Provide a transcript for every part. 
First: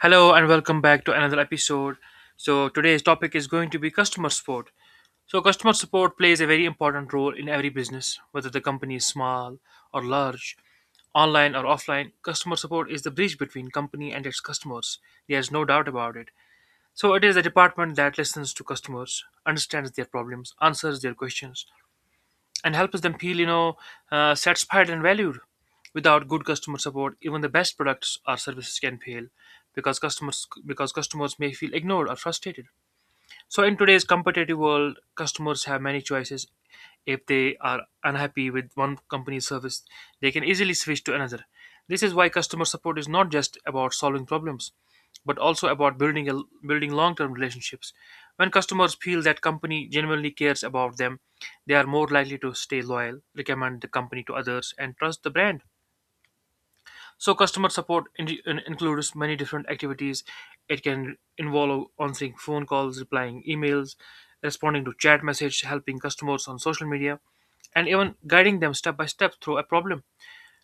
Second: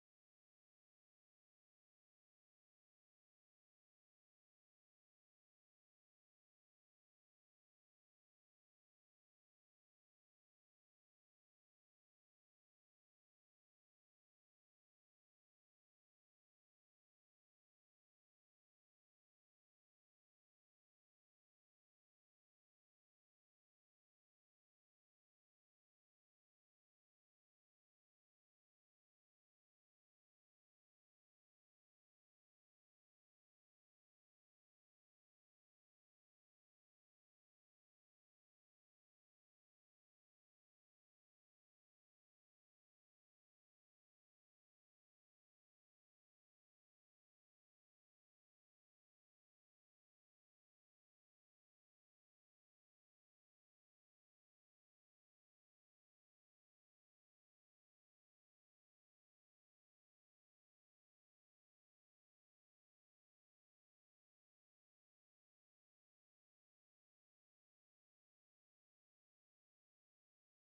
Hello and welcome back to another episode. So today's topic is going to be customer support. So customer support plays a very important role in every business, whether the company is small or large, online or offline. Customer support is the bridge between company and its customers. There's no doubt about it. So it is the department that listens to customers, understands their problems, answers their questions, and helps them feel, satisfied and valued. Without good customer support, even the best products or services can fail because customers may feel ignored or frustrated. So, in today's competitive world, customers have many choices. If they are unhappy with one company's service, they can easily switch to another. This is why customer support is not just about solving problems, but also about building long-term relationships. When customers feel that company genuinely cares about them, they are more likely to stay loyal, recommend the company to others, and trust the brand. So customer support includes many different activities. It can involve answering phone calls, replying emails, responding to chat message, helping customers on social media, and even guiding them step by step through a problem.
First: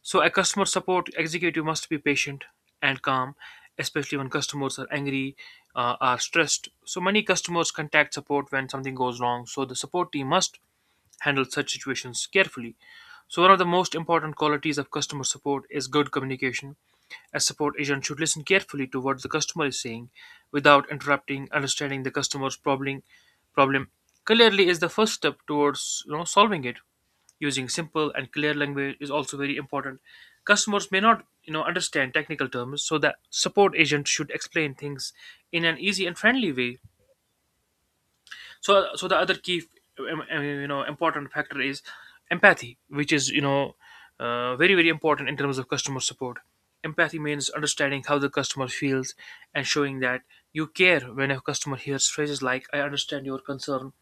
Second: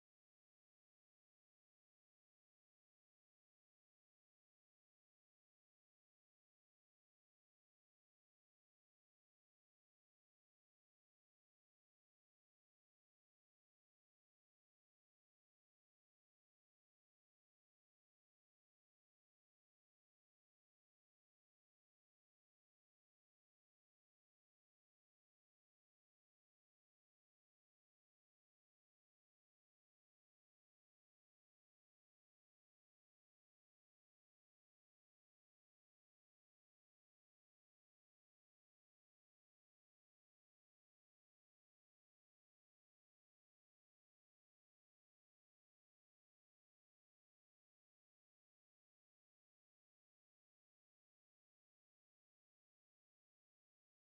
So a customer support executive must be patient and calm, especially when customers are angry, are stressed. So many customers contact support when something goes wrong. So the support team must handle such situations carefully. So one of the most important qualities of customer support is good communication. A support agent should listen carefully to what the customer is saying without interrupting. Understanding the customer's problem clearly is the first step towards solving it. Using simple and clear language is also very important. Customers may not understand technical terms, so the support agent should explain things in an easy and friendly way. So the other key important factor is empathy, which is very very important in terms of customer support. Empathy means understanding how the customer feels and showing that you care. When a customer hears phrases like I understand your concern,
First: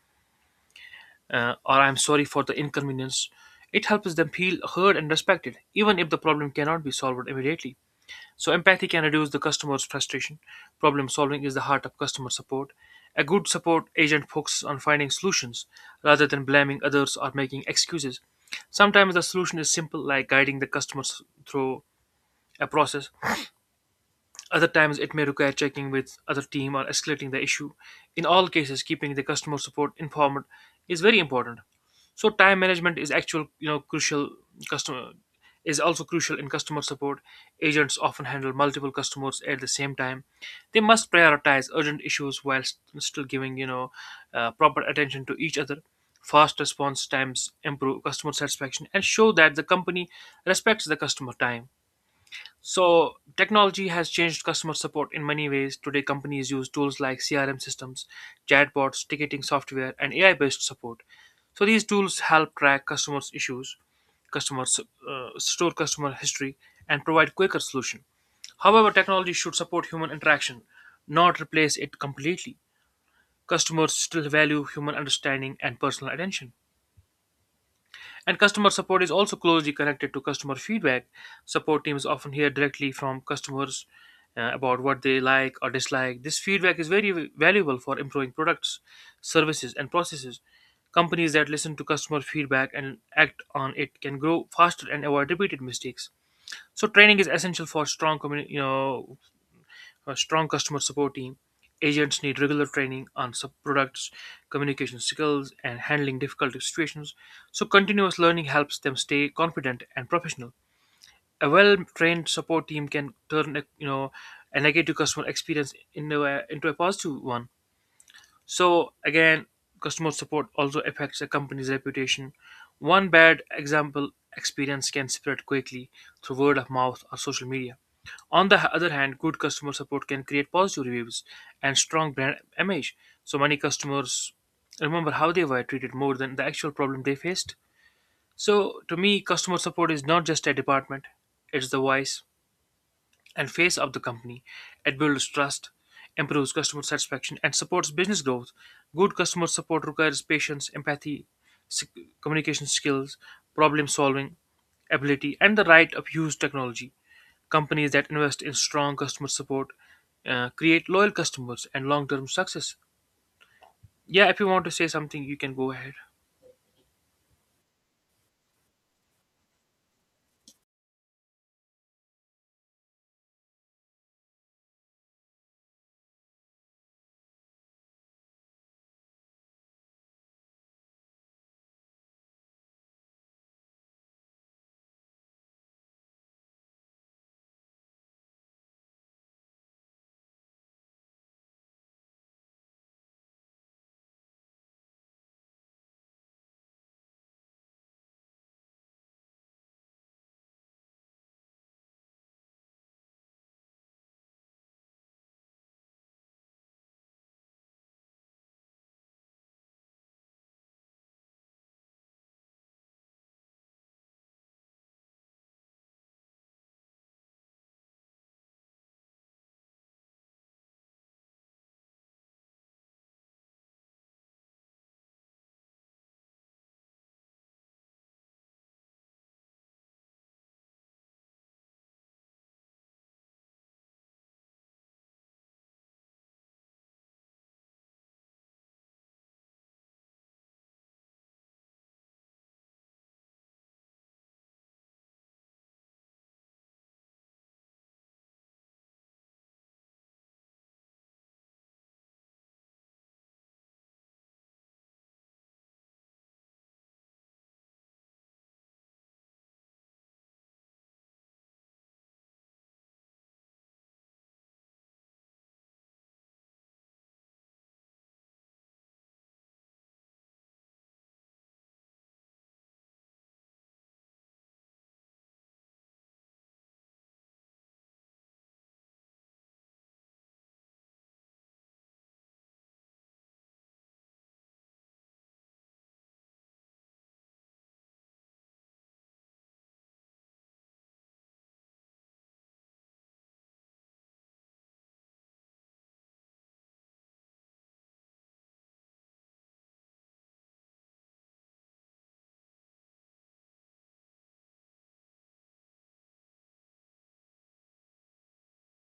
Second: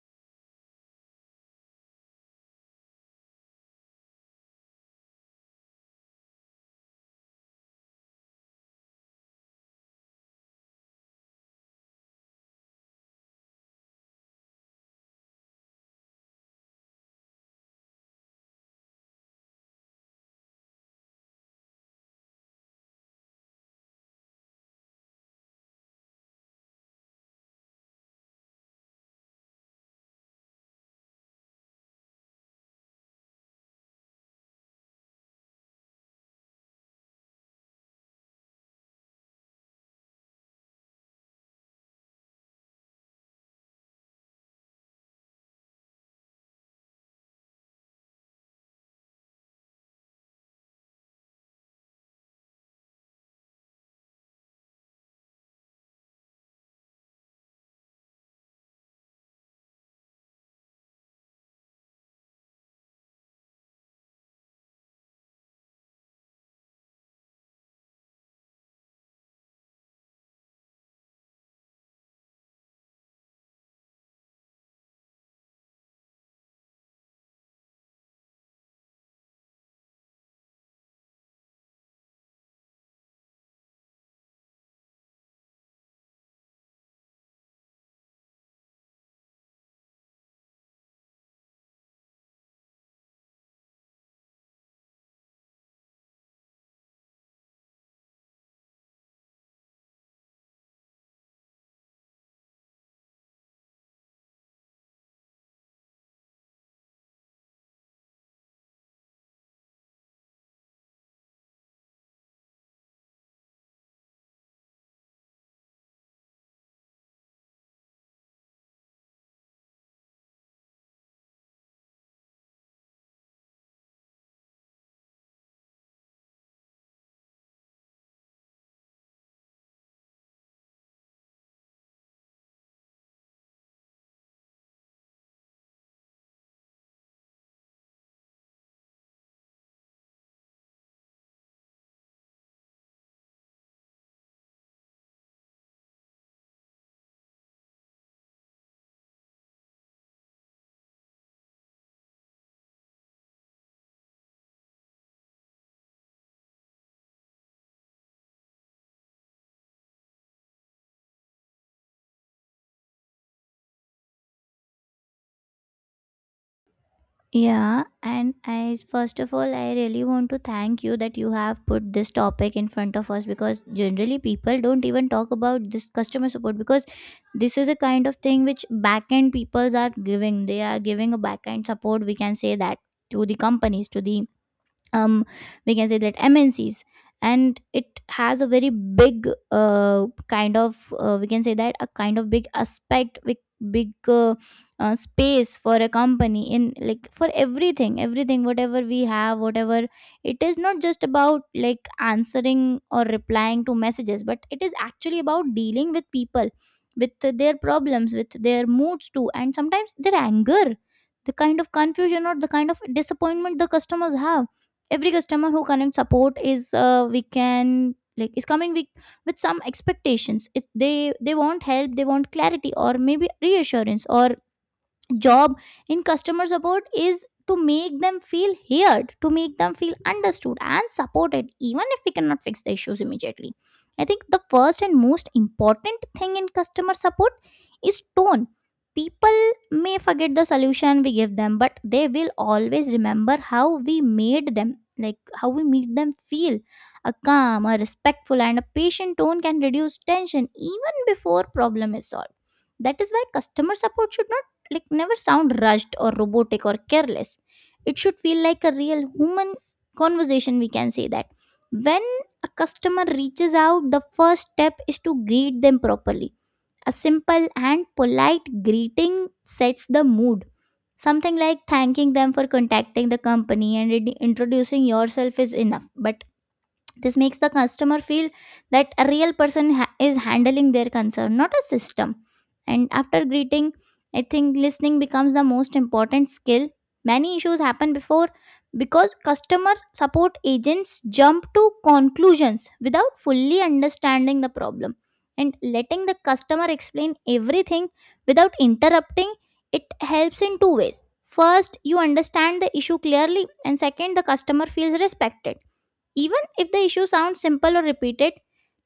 or I'm sorry for the inconvenience, it helps them feel heard and respected even if the problem cannot be solved immediately. So empathy can reduce the customer's frustration. Problem solving is the heart of customer support. A good support agent focuses on finding solutions rather than blaming others or making excuses. Sometimes the solution is simple, like guiding the customers through a process. Other times it may require checking with other team or escalating the issue. In all cases, keeping the customer support informed is very important. So time management is actual you know crucial. Customer Is also crucial in customer support. Agents often handle multiple customers at the same time. They must prioritize urgent issues while still giving proper attention to each other. Fast response times improve customer satisfaction and show that the company respects the customer time. So, technology has changed customer support in many ways. Today, companies use tools like CRM systems, chatbots, ticketing software, and AI based support. So, these tools help track customers' issues, customers, store customer history, and provide quicker solution. However, technology should support human interaction, not replace it completely. Customers still value human understanding and personal attention. And customer support is also closely connected to customer feedback. Support teams often hear directly from customers about what they like or dislike. This feedback is very valuable for improving products, services, and processes. Companies that listen to customer feedback and act on it can grow faster and avoid repeated mistakes. So training is essential for strong communi- you know a strong customer support team. Agents need regular training on sub products, communication skills, and handling difficult situations. So, continuous learning helps them stay confident and professional. A well-trained support team can turn a negative customer experience into a positive one. So again, customer support also affects a company's reputation. One bad example experience can spread quickly through word of mouth or social media. On the other hand, good customer support can create positive reviews and strong brand image. So many customers remember how they were treated more than the actual problem they faced. So to me, customer support is not just a department, it's the voice, and face of the company. It builds trust, improves customer satisfaction, and supports business growth. Good customer support requires patience, empathy, s- communication skills, problem solving ability, and the right of use technology. Companies that invest in strong customer support create loyal customers and long term success. Yeah, if you want to say something, you can go ahead. Yeah, and I first of all, I really want to thank you that you have put this topic in front of us because generally people don't even talk about this customer support because this is a kind of thing which backend peoples are giving. They are giving a backend support, we can say that to the companies, to the um we can say that MNCs. And it has a very big kind of we can say that a kind of big aspect, big, big space for a company in, like, for everything whatever we have, whatever it is, not just about like answering or replying to messages, but it is actually about dealing with people with their problems, with their moods too, and sometimes their anger, the kind of confusion or the kind of disappointment the customers have. Every customer who connects support is, we can, like, is coming with some expectations. It, they want help, they want clarity or maybe reassurance. Or job in customer support is to make them feel heard, to make them feel understood and supported, even if we cannot fix the issues immediately. I think the first and most important thing in customer support is tone. People may forget the solution we give them, but they will always remember how we made them, like how we made them feel. A calm, a respectful and a patient tone can reduce tension even before problem is solved. That is why customer support should not, like, never sound rushed or robotic or careless. It should feel like a real human conversation, we can say that. When a customer reaches out, the first step is to greet them properly. A simple and polite greeting sets the mood. Something like thanking them for contacting the company and introducing yourself is enough, but this makes the customer feel that a real person is handling their concern, not a system. And after greeting, I think listening becomes the most important skill. Many issues happen before because customer support agents jump to conclusions without fully understanding the problem. And letting the customer explain everything without interrupting, it helps in two ways. First, you understand the issue clearly, and second, the customer feels respected. Even if the issue sounds simple or repeated,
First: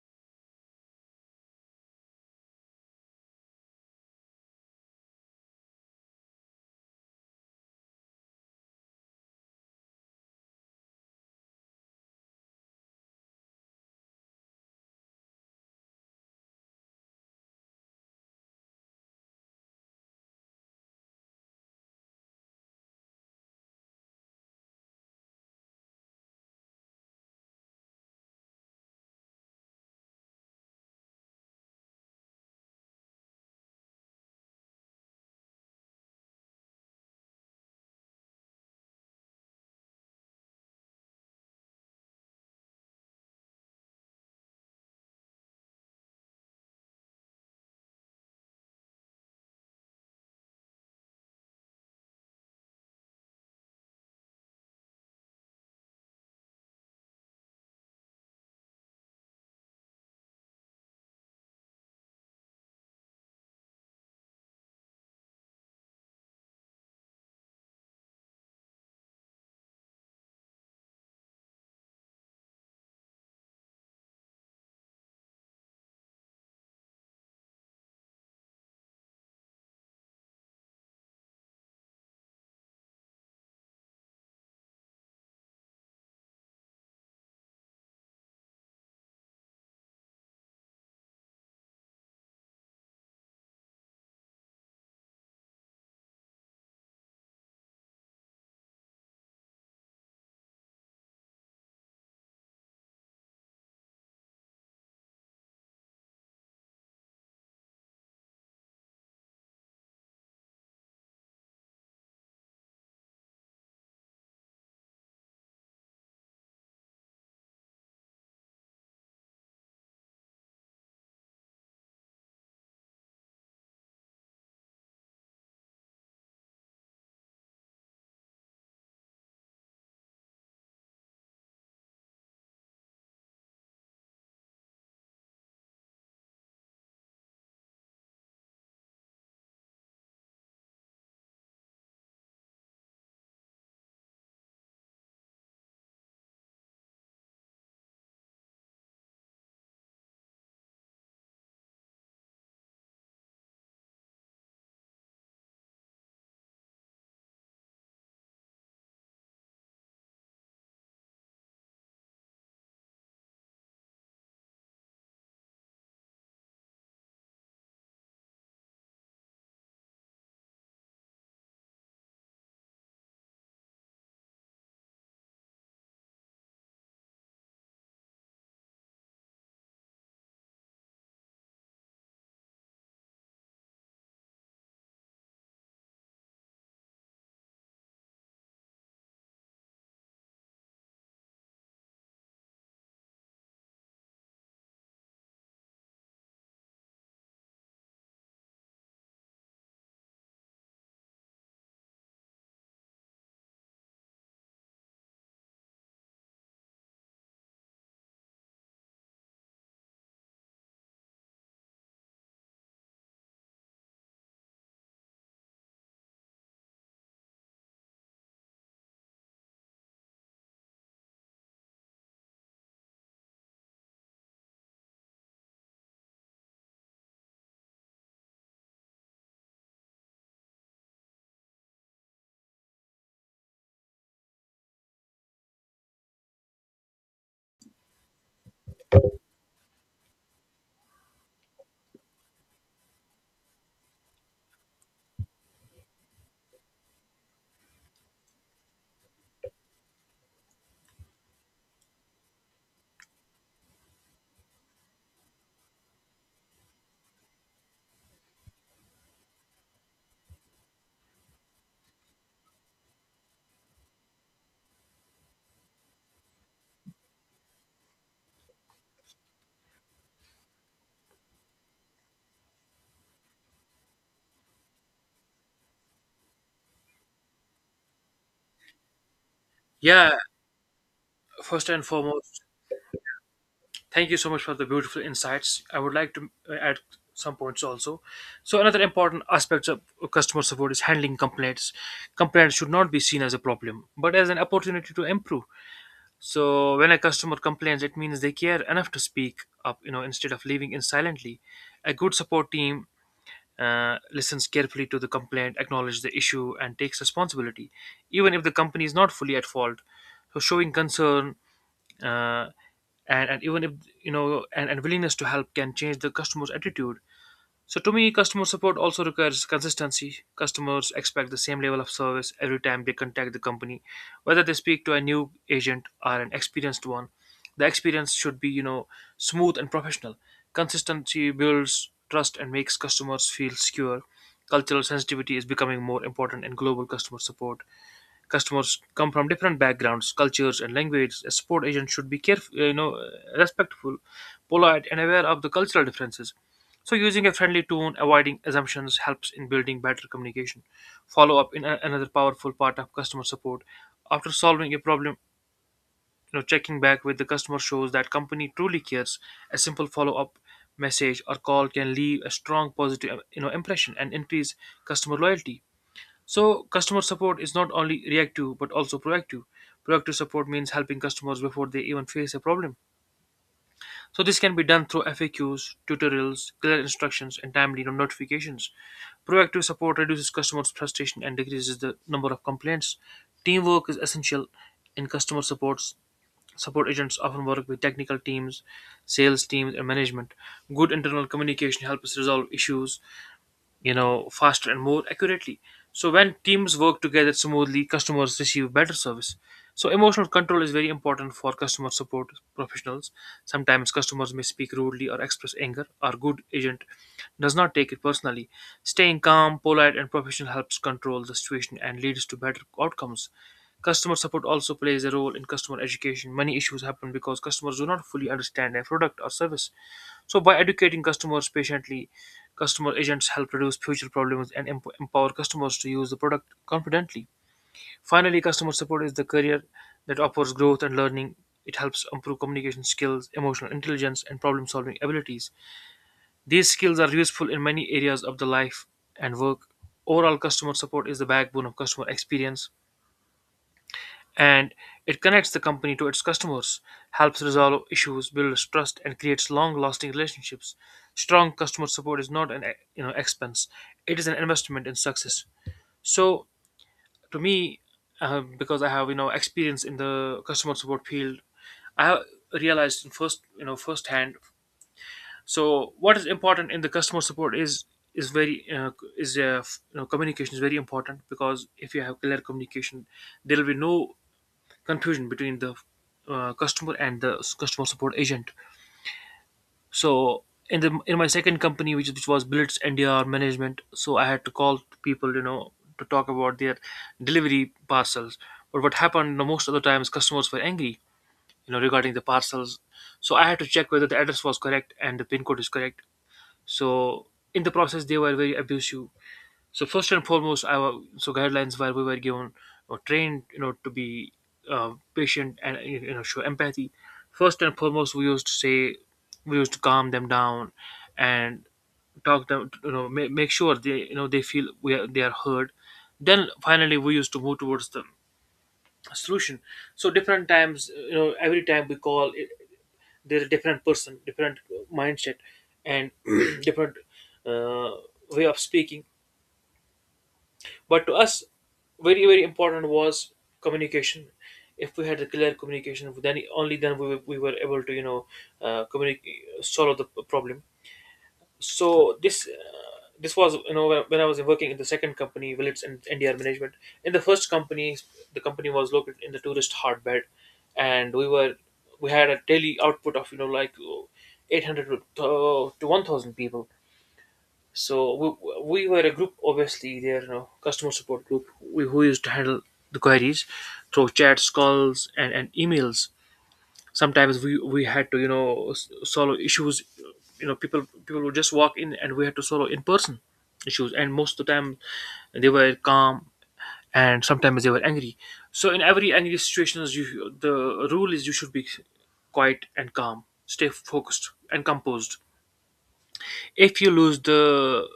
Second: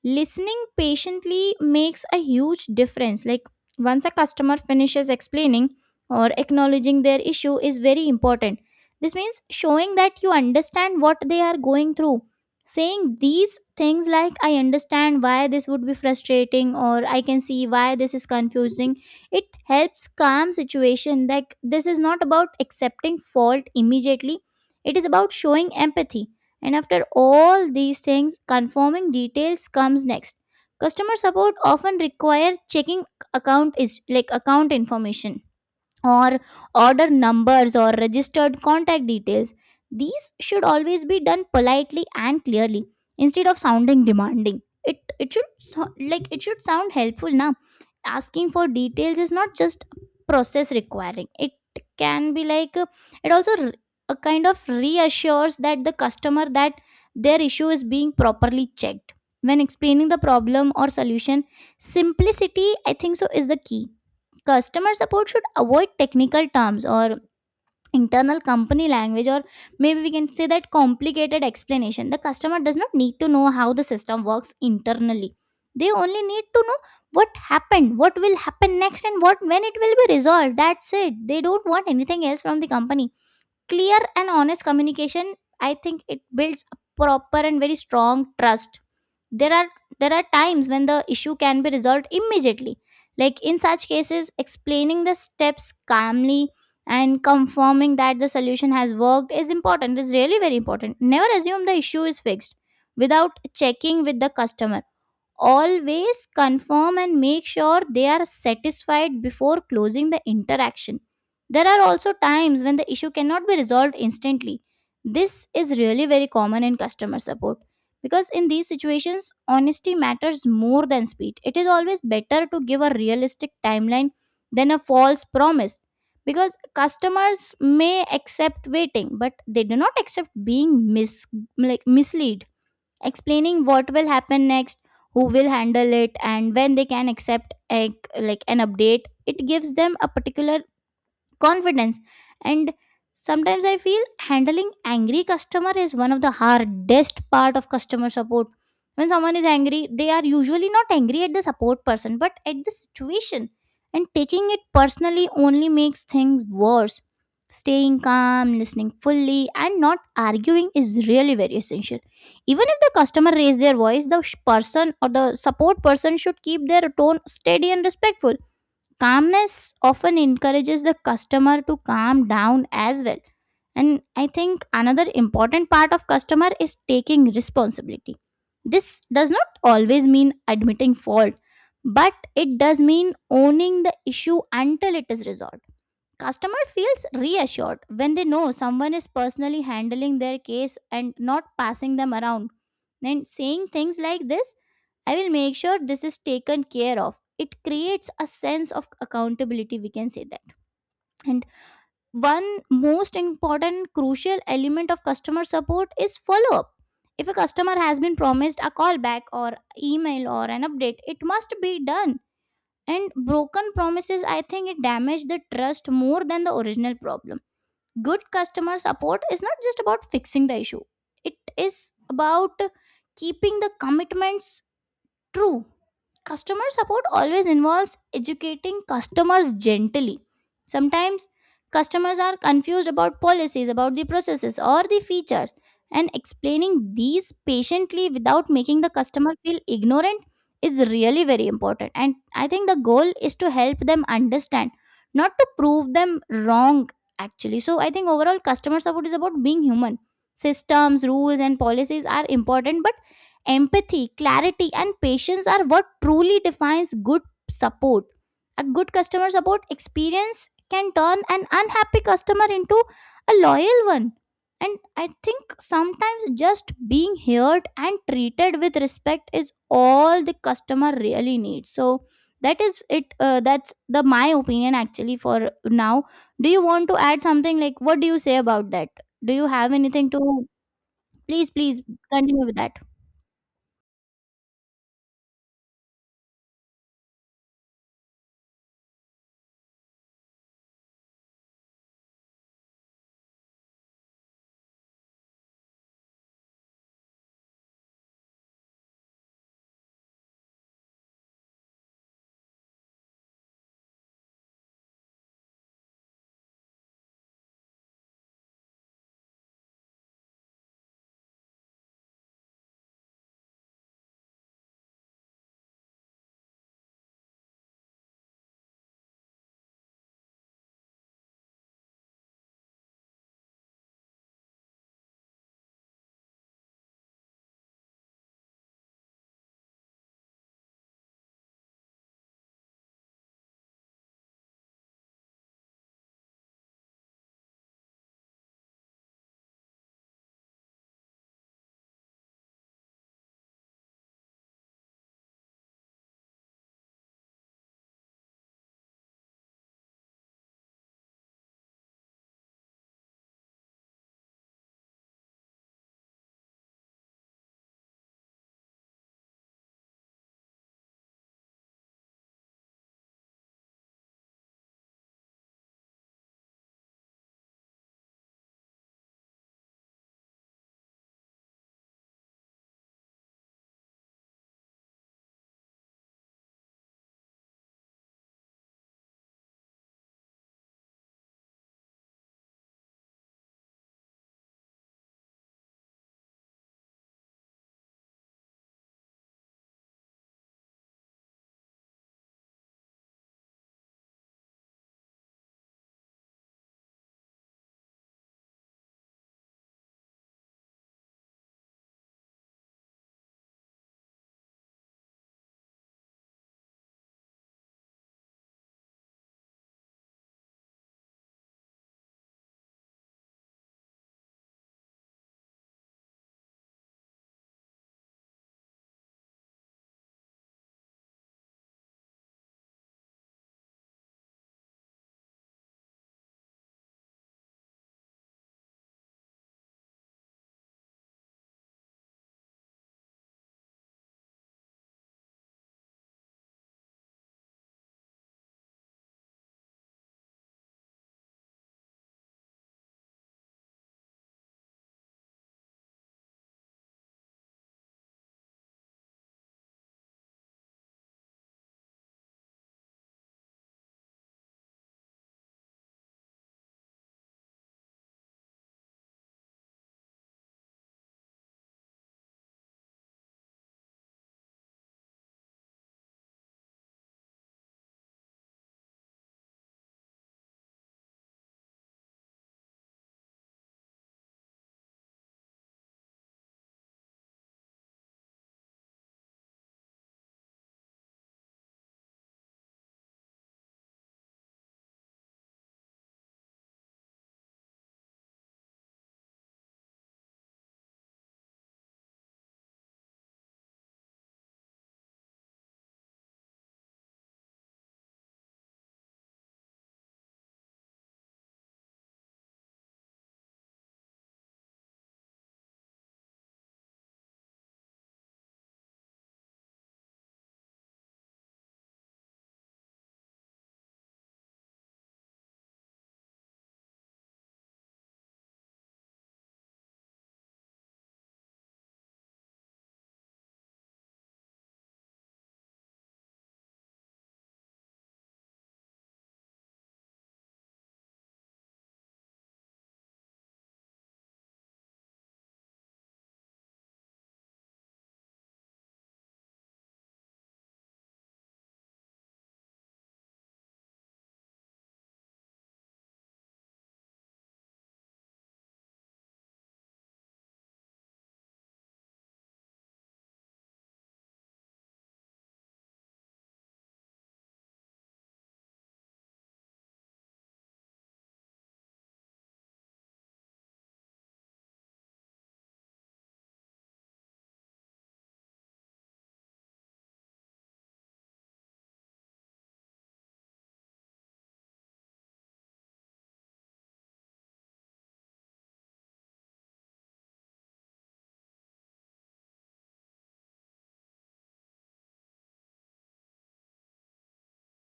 listening patiently makes a huge difference. Like once a customer finishes explaining or acknowledging their issue is very important. This means showing that you understand what they are going through. Saying these things like I understand why this would be frustrating, or I can see why this is confusing. It helps calm situation. Like this is not about accepting fault immediately. It is about showing empathy. And after all these things, confirming details comes next. Customer support often require checking account, is like account information or order numbers or registered contact details. These should always be done politely and clearly instead of sounding demanding. It should so, like it should sound helpful now. Asking for details is not just process requiring. It can be like, it also a kind of reassures that the customer that their issue is being properly checked. When explaining the problem or solution, simplicity, I think so, is the key. Customer support should avoid technical terms or internal company language, or maybe we can say that complicated explanation. The customer does not need to know how the system works internally. They only need to know what happened, what will happen next, and what when it will be resolved. That's it. They don't want anything else from the company. Clear and honest communication, I think it builds a proper and very strong trust. There are there are times when the issue can be resolved immediately, like in such cases explaining the steps calmly and confirming that the solution has worked is important, is really very important. Never assume the issue is fixed without checking with the customer. Always confirm and make sure they are satisfied before closing the interaction. There are also times when the issue cannot be resolved instantly. This is really very common in customer support because in these situations, honesty matters more than speed. It is always better to give a realistic timeline than a false promise, because customers may accept waiting, but they do not accept being like misled. Explaining what will happen next, who will handle it, and when they can accept a, like an update, it gives them a particular confidence. And sometimes I feel handling angry customer is one of the hardest part of customer support. When someone is angry, they are usually not angry at the support person but at the situation, and taking it personally only makes things worse. Staying calm, listening fully and not arguing is really very essential. Even if the customer raise their voice, the person or the support person should keep their tone steady and respectful. Calmness often encourages the customer to calm down as well. And I think another important part of customer is taking responsibility. This does not always mean admitting fault, but it does mean owning the issue until it is resolved. Customer feels reassured when they know someone is personally handling their case and not passing them around. And saying things like this, I will make sure this is taken care of. It creates a sense of accountability, we can say that. And one most important crucial element of customer support is follow up. If a customer has been promised a callback or email or an update, it must be done. And broken promises, I think it damage the trust more than the original problem. Good customer support is not just about fixing the issue, it is about keeping the commitments. True. Customer support always involves educating customers gently. Sometimes customers are confused about policies, about the processes, or the features, and explaining these patiently without making the customer feel ignorant is really very important. And I think the goal is to help them understand, not to prove them wrong, actually. So I think overall, customer support is about being human. Systems, rules, and policies are important, but empathy, clarity, and patience are what truly defines good support. A good customer support experience can turn an unhappy customer into a loyal one. And I think sometimes just being heard and treated with respect is all the customer really needs. So that is it. That's the my opinion actually for now. Do you want to add something? Like, what do you say about that? Do you have anything Yeah, to? Please, first please and foremost, continue with that. thank you so much for the beautiful insights. I would like to add some points also. So another important aspect of customer support is handling complaints. Complaints should not be seen as a problem, but as an opportunity to improve. So when a customer complains, it means they care enough to speak up, you know, instead of leaving in silently. A good support team listens carefully to the complaint, acknowledges the issue, and takes responsibility, even if the company is not fully at fault. So showing concern uh, and even if , and willingness to help can change the customer's attitude. So to me, customer support also requires consistency. Customers expect the same level of service every time they contact the company, whether they speak to a new agent or an experienced one. The experience should be smooth and professional. Consistency builds trust and makes customers feel secure. Cultural sensitivity is becoming more important in global customer support. Customers come from different backgrounds, cultures, and languages. A support agent should be careful, respectful, polite, and aware of the cultural differences. So, using a friendly tone, avoiding assumptions helps in building better communication. Follow up in another powerful part of customer support. After solving a problem, you know, checking back with the customer shows that company truly cares. A simple follow up message or call can leave a strong positive, impression and increase customer loyalty. So, customer support is not only reactive but also proactive. Proactive support means helping customers before they even face a problem. So, this can be done through FAQs, tutorials, clear instructions, and timely notifications. Proactive support reduces customers' frustration and decreases the number of complaints. Teamwork is essential in customer supports. Support agents often work with technical teams, sales teams, and management. Good internal communication helps resolve issues faster and more accurately. So when teams work together smoothly, customers receive better service. So emotional control is very important for customer support professionals. Sometimes customers may speak rudely or express anger. Our good agent does not take it personally. Staying calm, polite and professional helps control the situation and leads to better outcomes. Customer support also plays a role in customer education. Many issues happen because customers do not fully understand a product or service. So by educating customers patiently, customer agents help reduce future problems and empower customers to use the product confidently. Finally, customer support is the career that offers growth and learning. It helps improve communication skills, emotional intelligence, and problem solving abilities. These skills are useful in many areas of the life and work. Overall, customer support is the backbone of customer experience and it connects the company to its customers, helps resolve issues, builds trust, and creates long-lasting relationships. Strong customer support is not an expense; it is an investment in success. So, to me, because I have experience in the customer support field, I have realized in firsthand. So, what is important in the customer support is very is f- you know communication is very important because if you have clear communication, there will be no confusion between the customer and the customer support agent. So in my second company, which was Billets NDR Management, so I had to call people, you know, to talk about their delivery parcels. But what happened, you know, most of the times, customers were angry, you know, regarding the parcels. So I had to check whether the address was correct and the pin code is correct. So in the process, they were very abusive. So first and foremost, our so guidelines where we were given or trained, you know, to be patient and you know show empathy. First and foremost, we used to calm them down and talk them, you know, make sure they they feel they are heard. Then finally, we used to move towards the solution. So different times, every time we call, there's a different person, different mindset, and different uh, way of speaking, but to us, very very important was communication. If we had a clear communication, then only then we were able to communicate, solve the problem. So this was, you know, when when I was working in the second company, Willits and NDR Management. In the first company, the company was located in the tourist hotbed, and we had a daily output of, you know, like 800 to 1,000 people. So we were a group, obviously, there, you know, customer support group, we, who used to handle the queries through chats, calls, and emails. Sometimes we had to, you know, solve issues. You know, people would just walk in, and we had to solve in person issues. And most of the time, they were calm, and sometimes they were angry. So in every angry situations, you, the rule is you should be quiet and calm, stay focused and composed. If you lose the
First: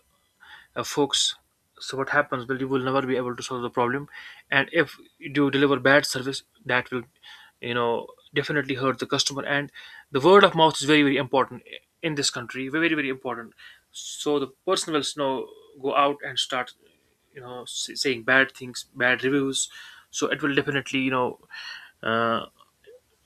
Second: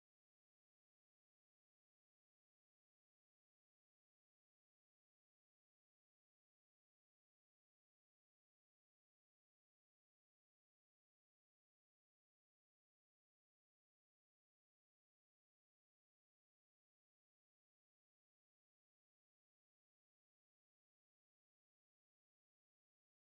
folks, so what happens, well, you will never be able to solve the problem. And if you do deliver bad service, that will, you know, definitely hurt the customer. And the word of mouth is very very important in this country, very very important. So the person will, you know, go out and start, you know, saying bad things, bad reviews. So it will definitely, uh,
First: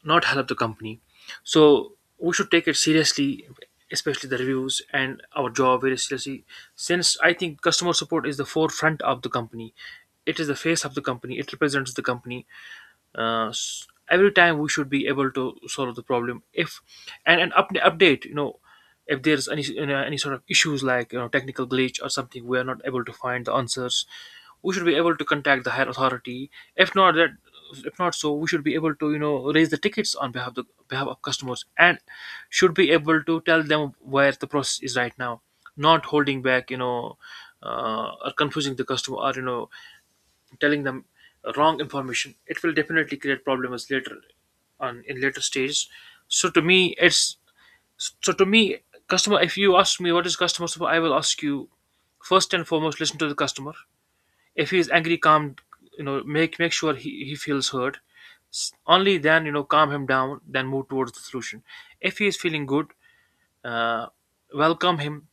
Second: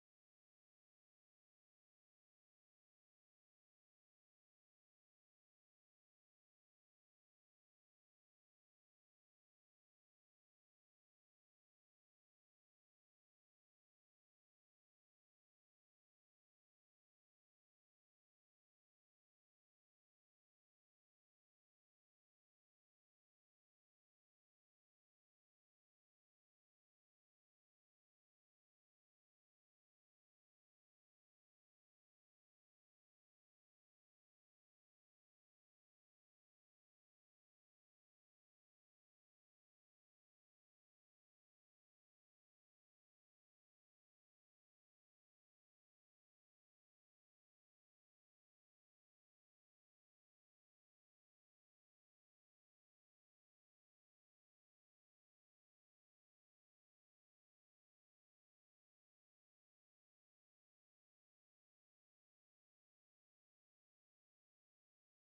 not help the company. So we should take it seriously, especially the reviews, and our job very seriously. Since I think customer support is the forefront of the company, it is the face of the company. It represents the company. Every time we should be able to solve the problem if, and an update, you know, if there's any, you know, any sort of issues, like, you know, technical glitch or something, we are not able to find the answers, we should be able to contact the higher authority. If not that, if not, so we should be able to, you know, raise the tickets on behalf of the behalf of customers, and should be able to tell them where the process is right now, not holding back, or confusing the customer, or, you know, telling them wrong information. It will definitely create problems later on, in later stages. So to me, it's so to me, customer, if you ask me what is customer support, I will ask you, first and foremost, listen to the customer. If he is angry, calm, you know, make sure he feels heard. Only then, you know, calm him down, then move towards the solution. If he is feeling good, uh, welcome him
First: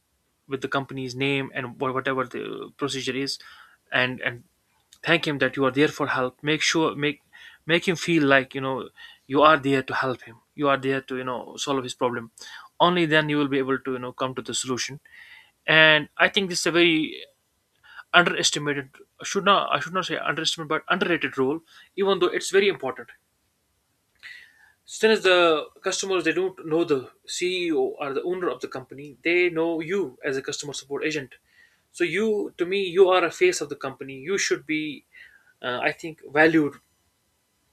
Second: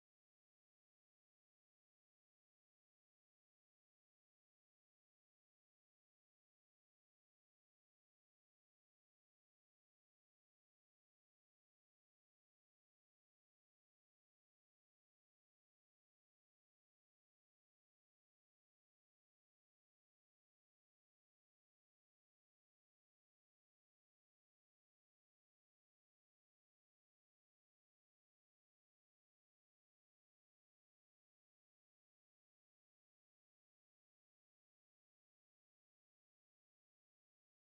with the company's name and whatever the procedure is, and thank him that you are there for help. Make sure, make him feel like, you know, you are there to help him, you are there to, you know, solve his problem. Only then you will be able to, you know, come to the solution. And I think this is a very underestimated, should not, I should not say underestimated, but underrated role, even though it's very important. Still, as the customers, they don't know the CEO or the owner of the company. They know you as a customer support agent. So you, to me, you are a face of the company. You should be, I think, valued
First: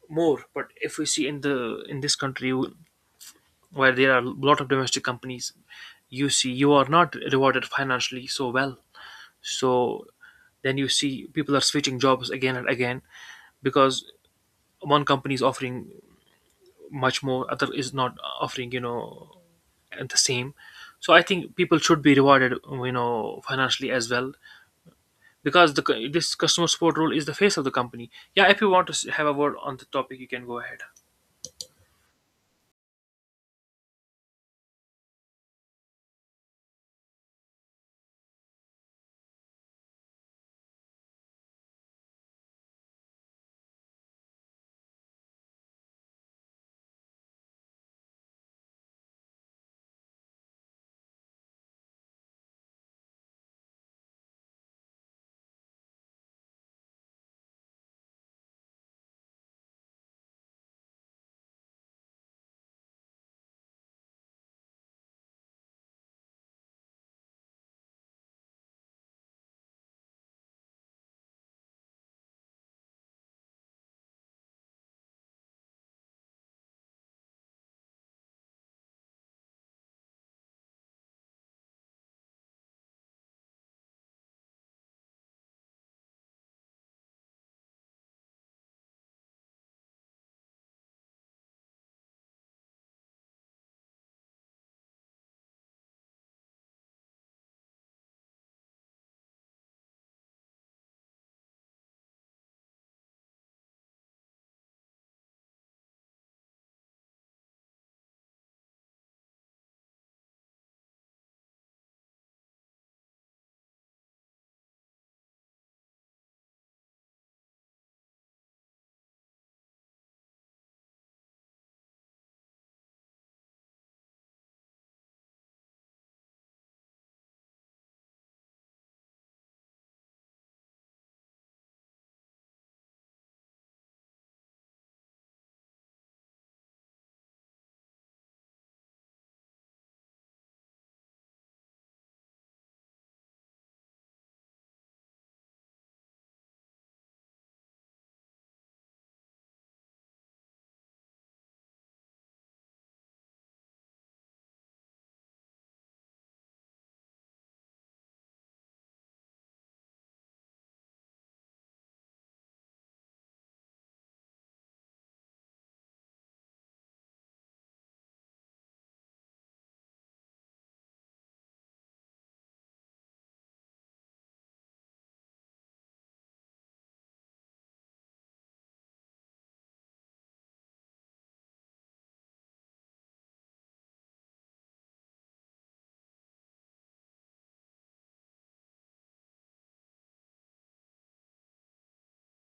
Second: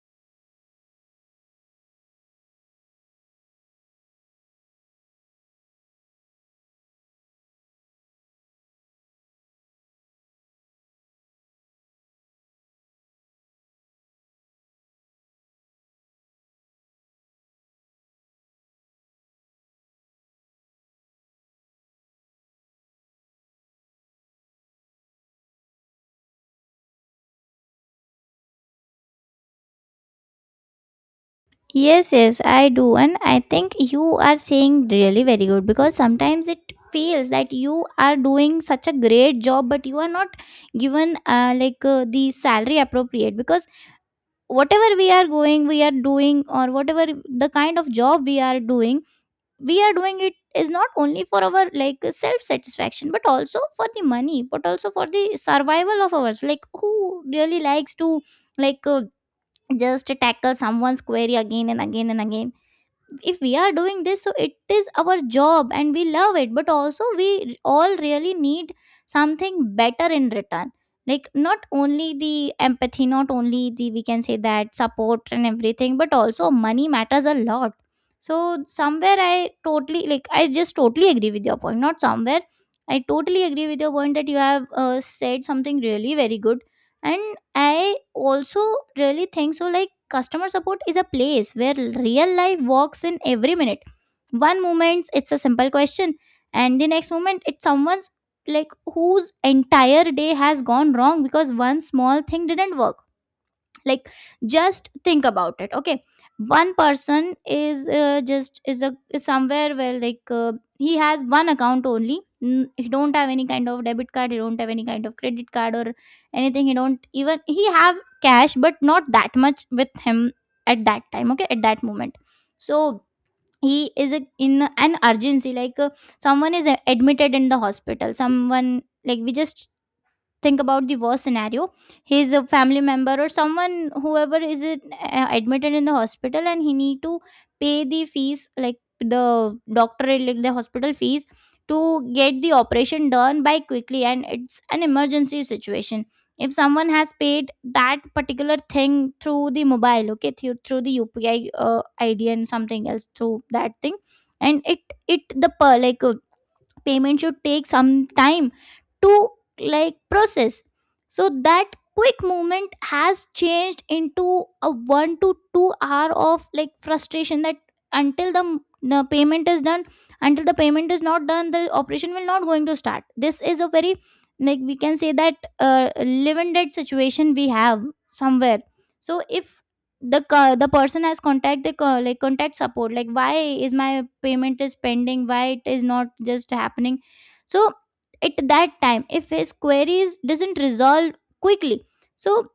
more. But if we see in the in this country where there are a lot of domestic companies, you see you are not rewarded financially so well. So then you see people are switching jobs again and again, because one company is offering much more, other is not offering, you know, the same. So I think people should be rewarded, you know, financially as well, because the this customer support role is the face of the company. Yeah, if you want to have a word on the topic, you can go ahead. Yes, yes, I do. And I think you are saying really very good, because sometimes it feels that you are doing such a great job, but you are not given, like the salary appropriate, because whatever we are going, we are doing, or whatever the kind of job we are doing, we are doing, it is not only for our like self satisfaction, but also for the money, but also for the survival of ours. Like who really likes to like, just tackle someone's query again and again and again? If we are doing this, so it is our job and we love it, but also we all really need something better in return, like not only the empathy, not only the, we can say that, support and everything, but also money matters a lot. So somewhere I totally, like I just totally agree with your point. Not somewhere, I totally agree with your point that you have, said something really very good. And I also really think so, like customer support is a place where real life walks in every minute. One moment it's a simple question, and the next moment it's someone's, like, whose entire day has gone wrong because one small thing didn't work. Like, just think about it, okay? One person is, just is a, is somewhere where like, he has one account only. He don't have any kind of debit card, he don't have any kind of credit card or anything. He don't even, he have cash, but not that much with him at that time, okay, at that moment. So he is a, in an urgency, like, someone is, admitted in the hospital. Someone, like, we just think about the worst scenario. His family member or someone, whoever is it, admitted in the hospital, and he need to pay the fees, like the doctor, like the hospital fees, to get the operation done by quickly, and it's an emergency situation. If someone has paid that particular thing through the mobile, okay, through the UPI ID and something else through that thing, and it the per like, payment should take some time to like process. So that quick movement has changed into a 1 to 2 hour of like frustration that until The payment is done. Until the payment is not done the operation will not going to start. This is a very like we can say that live and dead situation we have somewhere. So if the person has contact the co- like contact support like why is my payment is pending, why it is not just happening. So at that time if his queries doesn't resolve quickly, so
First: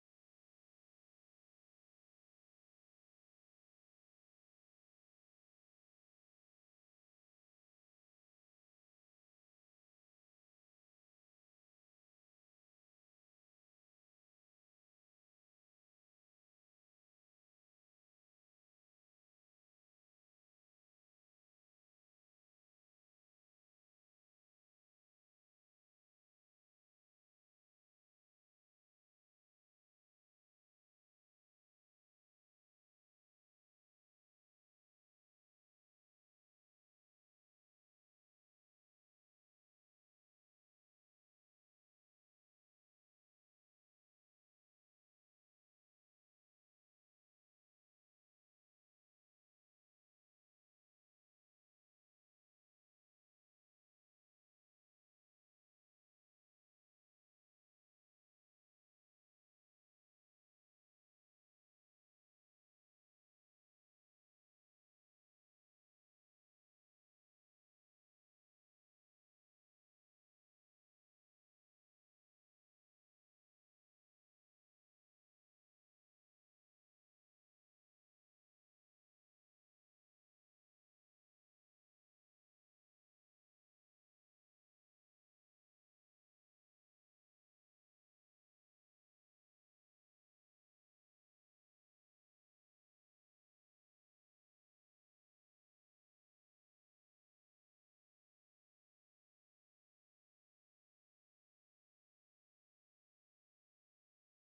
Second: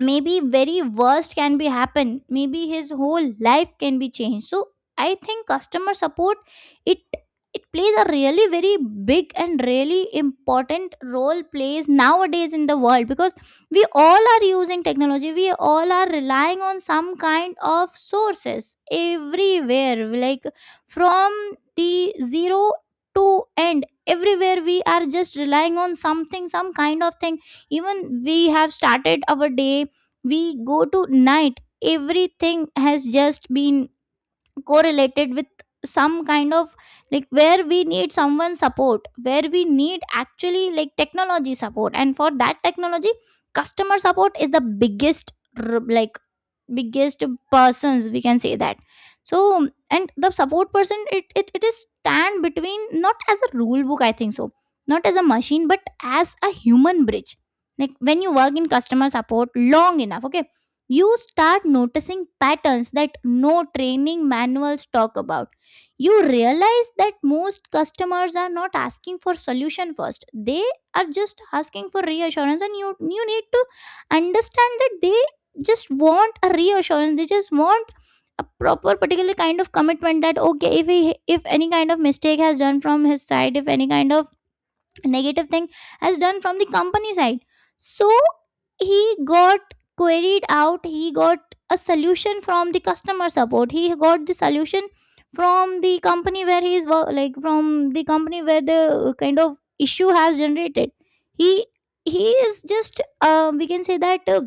maybe very worst can be happen, maybe his whole life can be changed. So I think customer support it it plays a really very big and really important role plays nowadays in the world, because we all are using technology, we all are relying on some kind of sources everywhere, like from the zero to end everywhere we are just relying on something, some kind of thing. Even we have started our day, we go to night, everything has just been correlated with some kind of like where we need someone support, where we need actually like technology support. And for that technology customer support is the biggest biggest persons we can say that. So and the support person it is stand between, not as a rule book I think so, not as a machine but as a human bridge. Like when you work in customer support long enough, okay, you start noticing patterns that no training manuals talk about. You realize that most customers are not asking for solution first, they are just asking for reassurance, and you need to understand that they just want a reassurance, they just want a proper particular kind of commitment that okay if he if any kind of mistake has done from his side, if any kind of negative thing has done from the company side, so he got queried out, he got a solution from the customer support, he got the solution from the company where he is wo- like from the company where the kind of issue has generated. he he is just we can say that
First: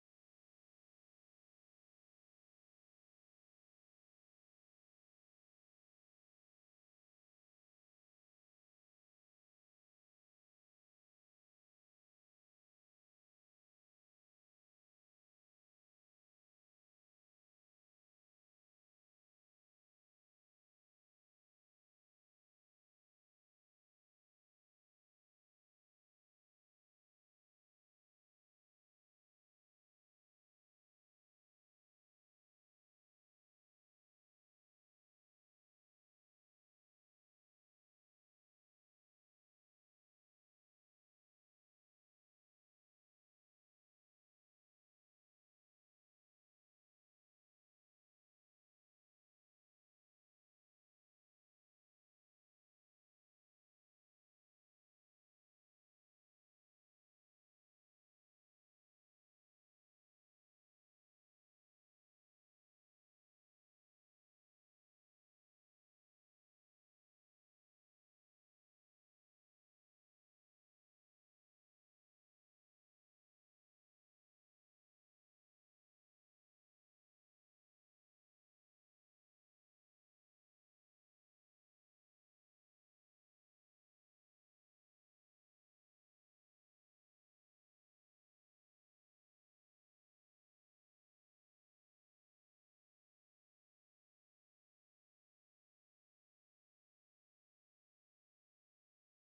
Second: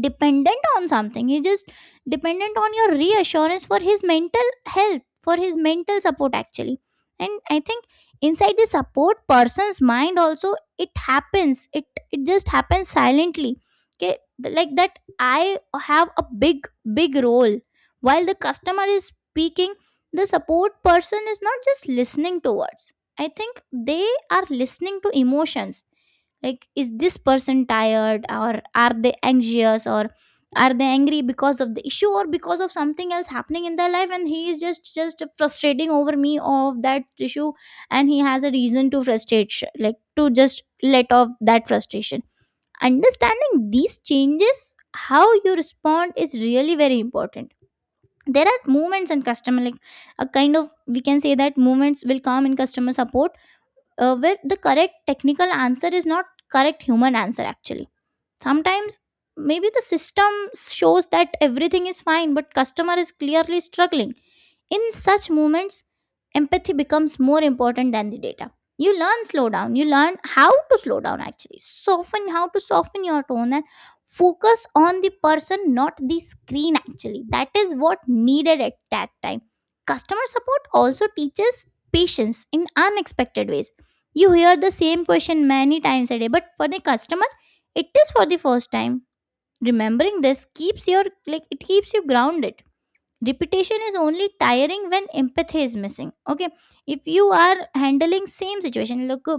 dependent on something, he's just dependent on your reassurance for his mental health, for his mental support actually. And I think inside the support person's mind also it happens, it just happens silently. Okay, like that I have a big big role. While the customer is speaking, the support person is not just listening towards, I think they are listening to emotions. Like is this person tired, or are they anxious, or are they angry because of the issue or because of something else happening in their life and he is just frustrating over me of that issue. And he has a reason to frustrate to just let off that frustration. Understanding these changes how you respond is really very important. There are moments in customer like a kind of we can say that moments will come in customer support where the correct technical answer is not correct human answer actually. Sometimes maybe the system shows that everything is fine but customer is clearly struggling. In such moments, empathy becomes more important than the data. You learn how to slow down actually. Soften How to soften your tone and focus on the person, not the screen actually. That is what needed at that time. Customer support also teaches patience in unexpected ways. You hear the same question many times a day, but for the customer, it is for the first time. Remembering this keeps your like it keeps you grounded. Repetition is only tiring when empathy is missing. Okay, if you are handling same situation, look,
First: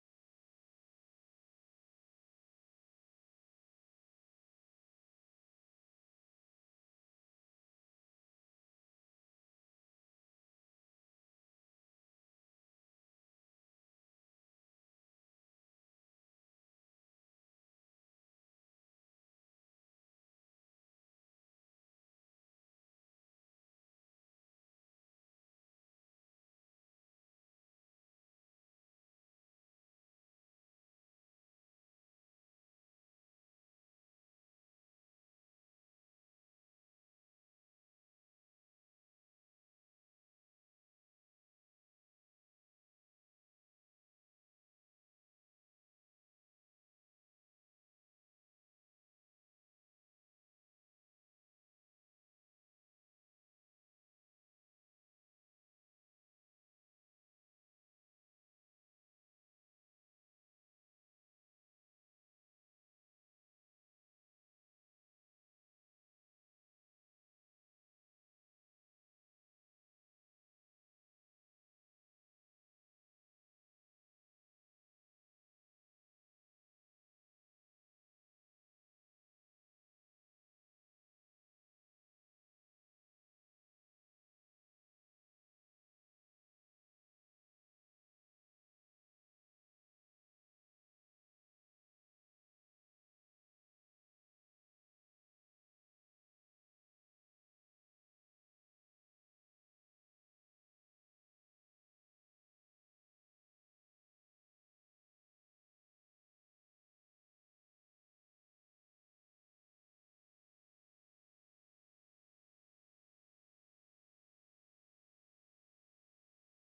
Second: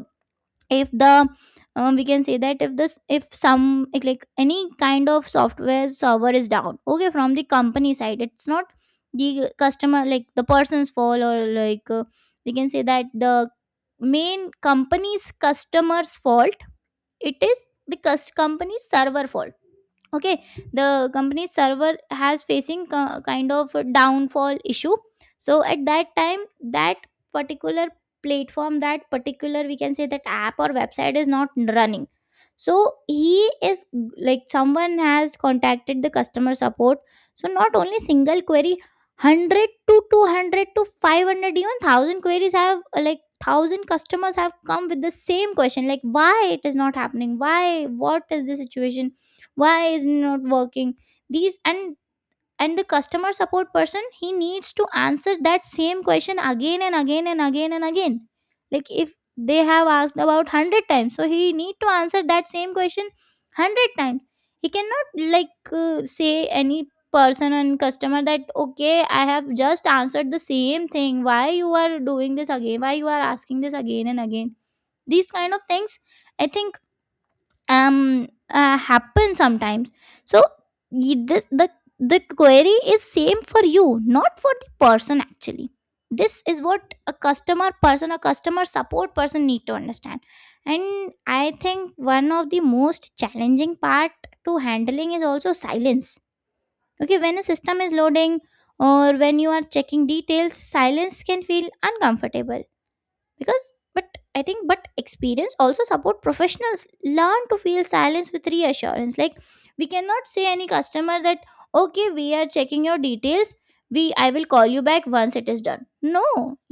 if the we can say that if this if some like any kind of software server is down, okay, from the company side it's not the customer like the person's fault or like, we can say that the main company's customers fault, it is the company's server fault. Okay, the company's server has facing kind of a downfall issue. So at that time that particular platform, that particular we can say that app or website is not running. So he is like someone has contacted the customer support, so not only single query, 100 to 200 to 500 even 1000 queries have thousand customers have come with the same question like why it is not happening, why, what is the situation, why is it not working, these. And the customer support person he needs to answer that same question again and again and again and again, like if they have asked about 100 times, so he need to answer that same question 100 times. He cannot like say any person and customer that okay I have just answered the same thing, why you are doing this again, why you are asking this again and again. These kind of things, I think, um happen sometimes. So this the query is same for you, not for the person actually. This is what a customer person, a customer support person need to understand. And I think one of the most challenging part to handling is also silence. Okay, when a system is loading or when you are checking details, silence can feel uncomfortable because but I think but experience also support professionals learn to feel silence with reassurance. Like we cannot say any customer that okay we are checking your details, we I will call you back once it is done. No,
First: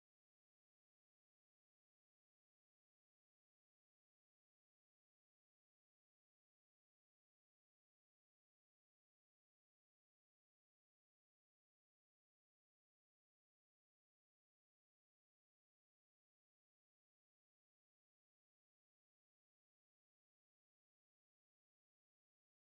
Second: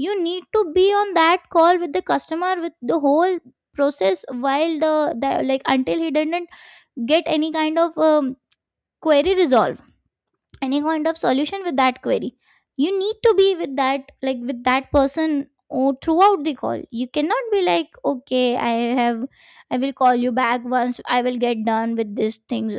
you need to be on that call with the customer with the whole process while the like until he didn't get any kind of query resolved, any kind of solution with that query. You need to be with that like with that person or throughout the call. You cannot be like okay have I will call you back once I will get done with these things.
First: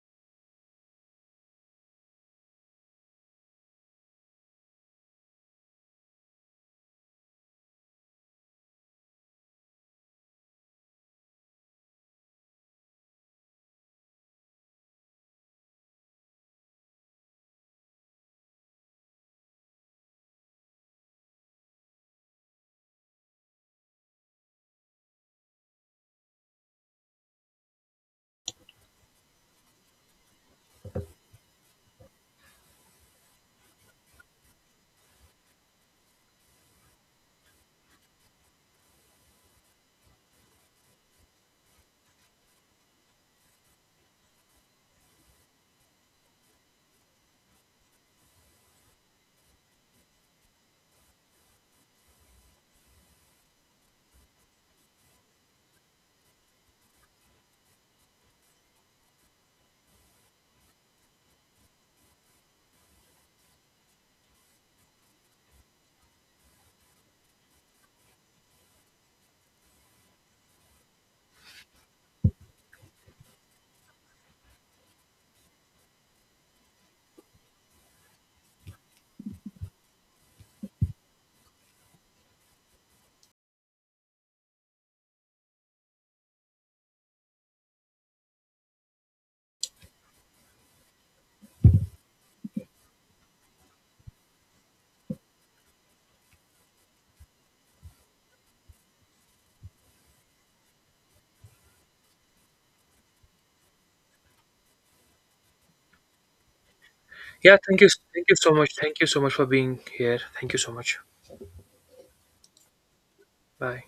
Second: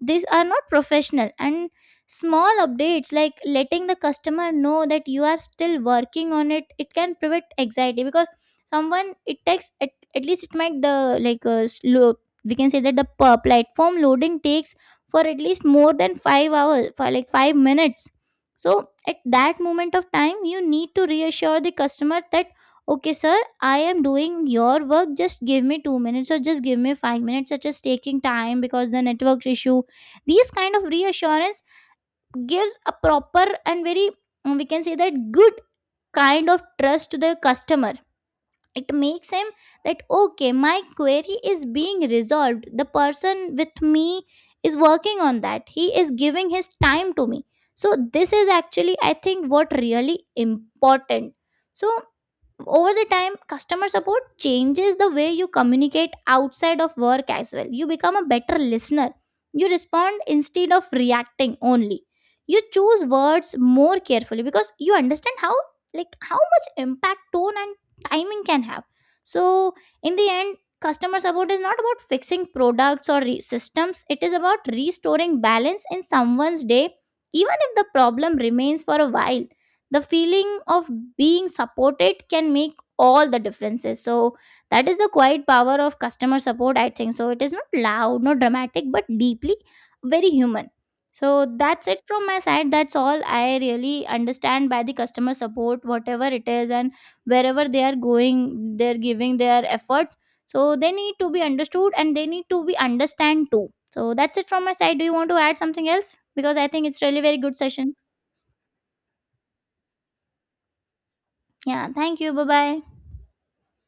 These are not professional. And small updates like letting the customer know that you are still working on it, it can prevent anxiety, because someone at least it might the like slow we can say that the per platform loading takes for at least more than 5 hours for like 5 minutes. So at that moment of time you need to reassure the customer that okay sir, I am doing your work, just give me 2 minutes or just give me 5 minutes, such as taking time because the network issue. These kind of reassurance gives a proper and very we can say that good kind of trust to the customer. It makes him that okay my query is being resolved, the person with me is working on that, he is giving his time to me. So this is actually I think what really important. So over the time customer support changes the way you communicate outside of work as well. You become a better listener, you respond instead of reacting only, you choose words more carefully because you understand how like how much impact tone and timing can have. So in the end customer support is not about fixing products or systems, it is about restoring balance in someone's day. Even if the problem remains for a while, the feeling of being supported can make all the differences. So that is the quiet power of customer support I think so. It is not loud, not dramatic, but deeply very human. So that's it from my side, that's all I really understand by the customer support, whatever it is, and wherever they are going, they're giving their efforts. So they need to be understood and they need to be understand too. So that's it from my side. Do you want to add something else? Because I think it's really very Yeah, good thank you, session. thank you so much, thank you so much for being here, thank you so much. Yeah, thank you, bye bye. Bye.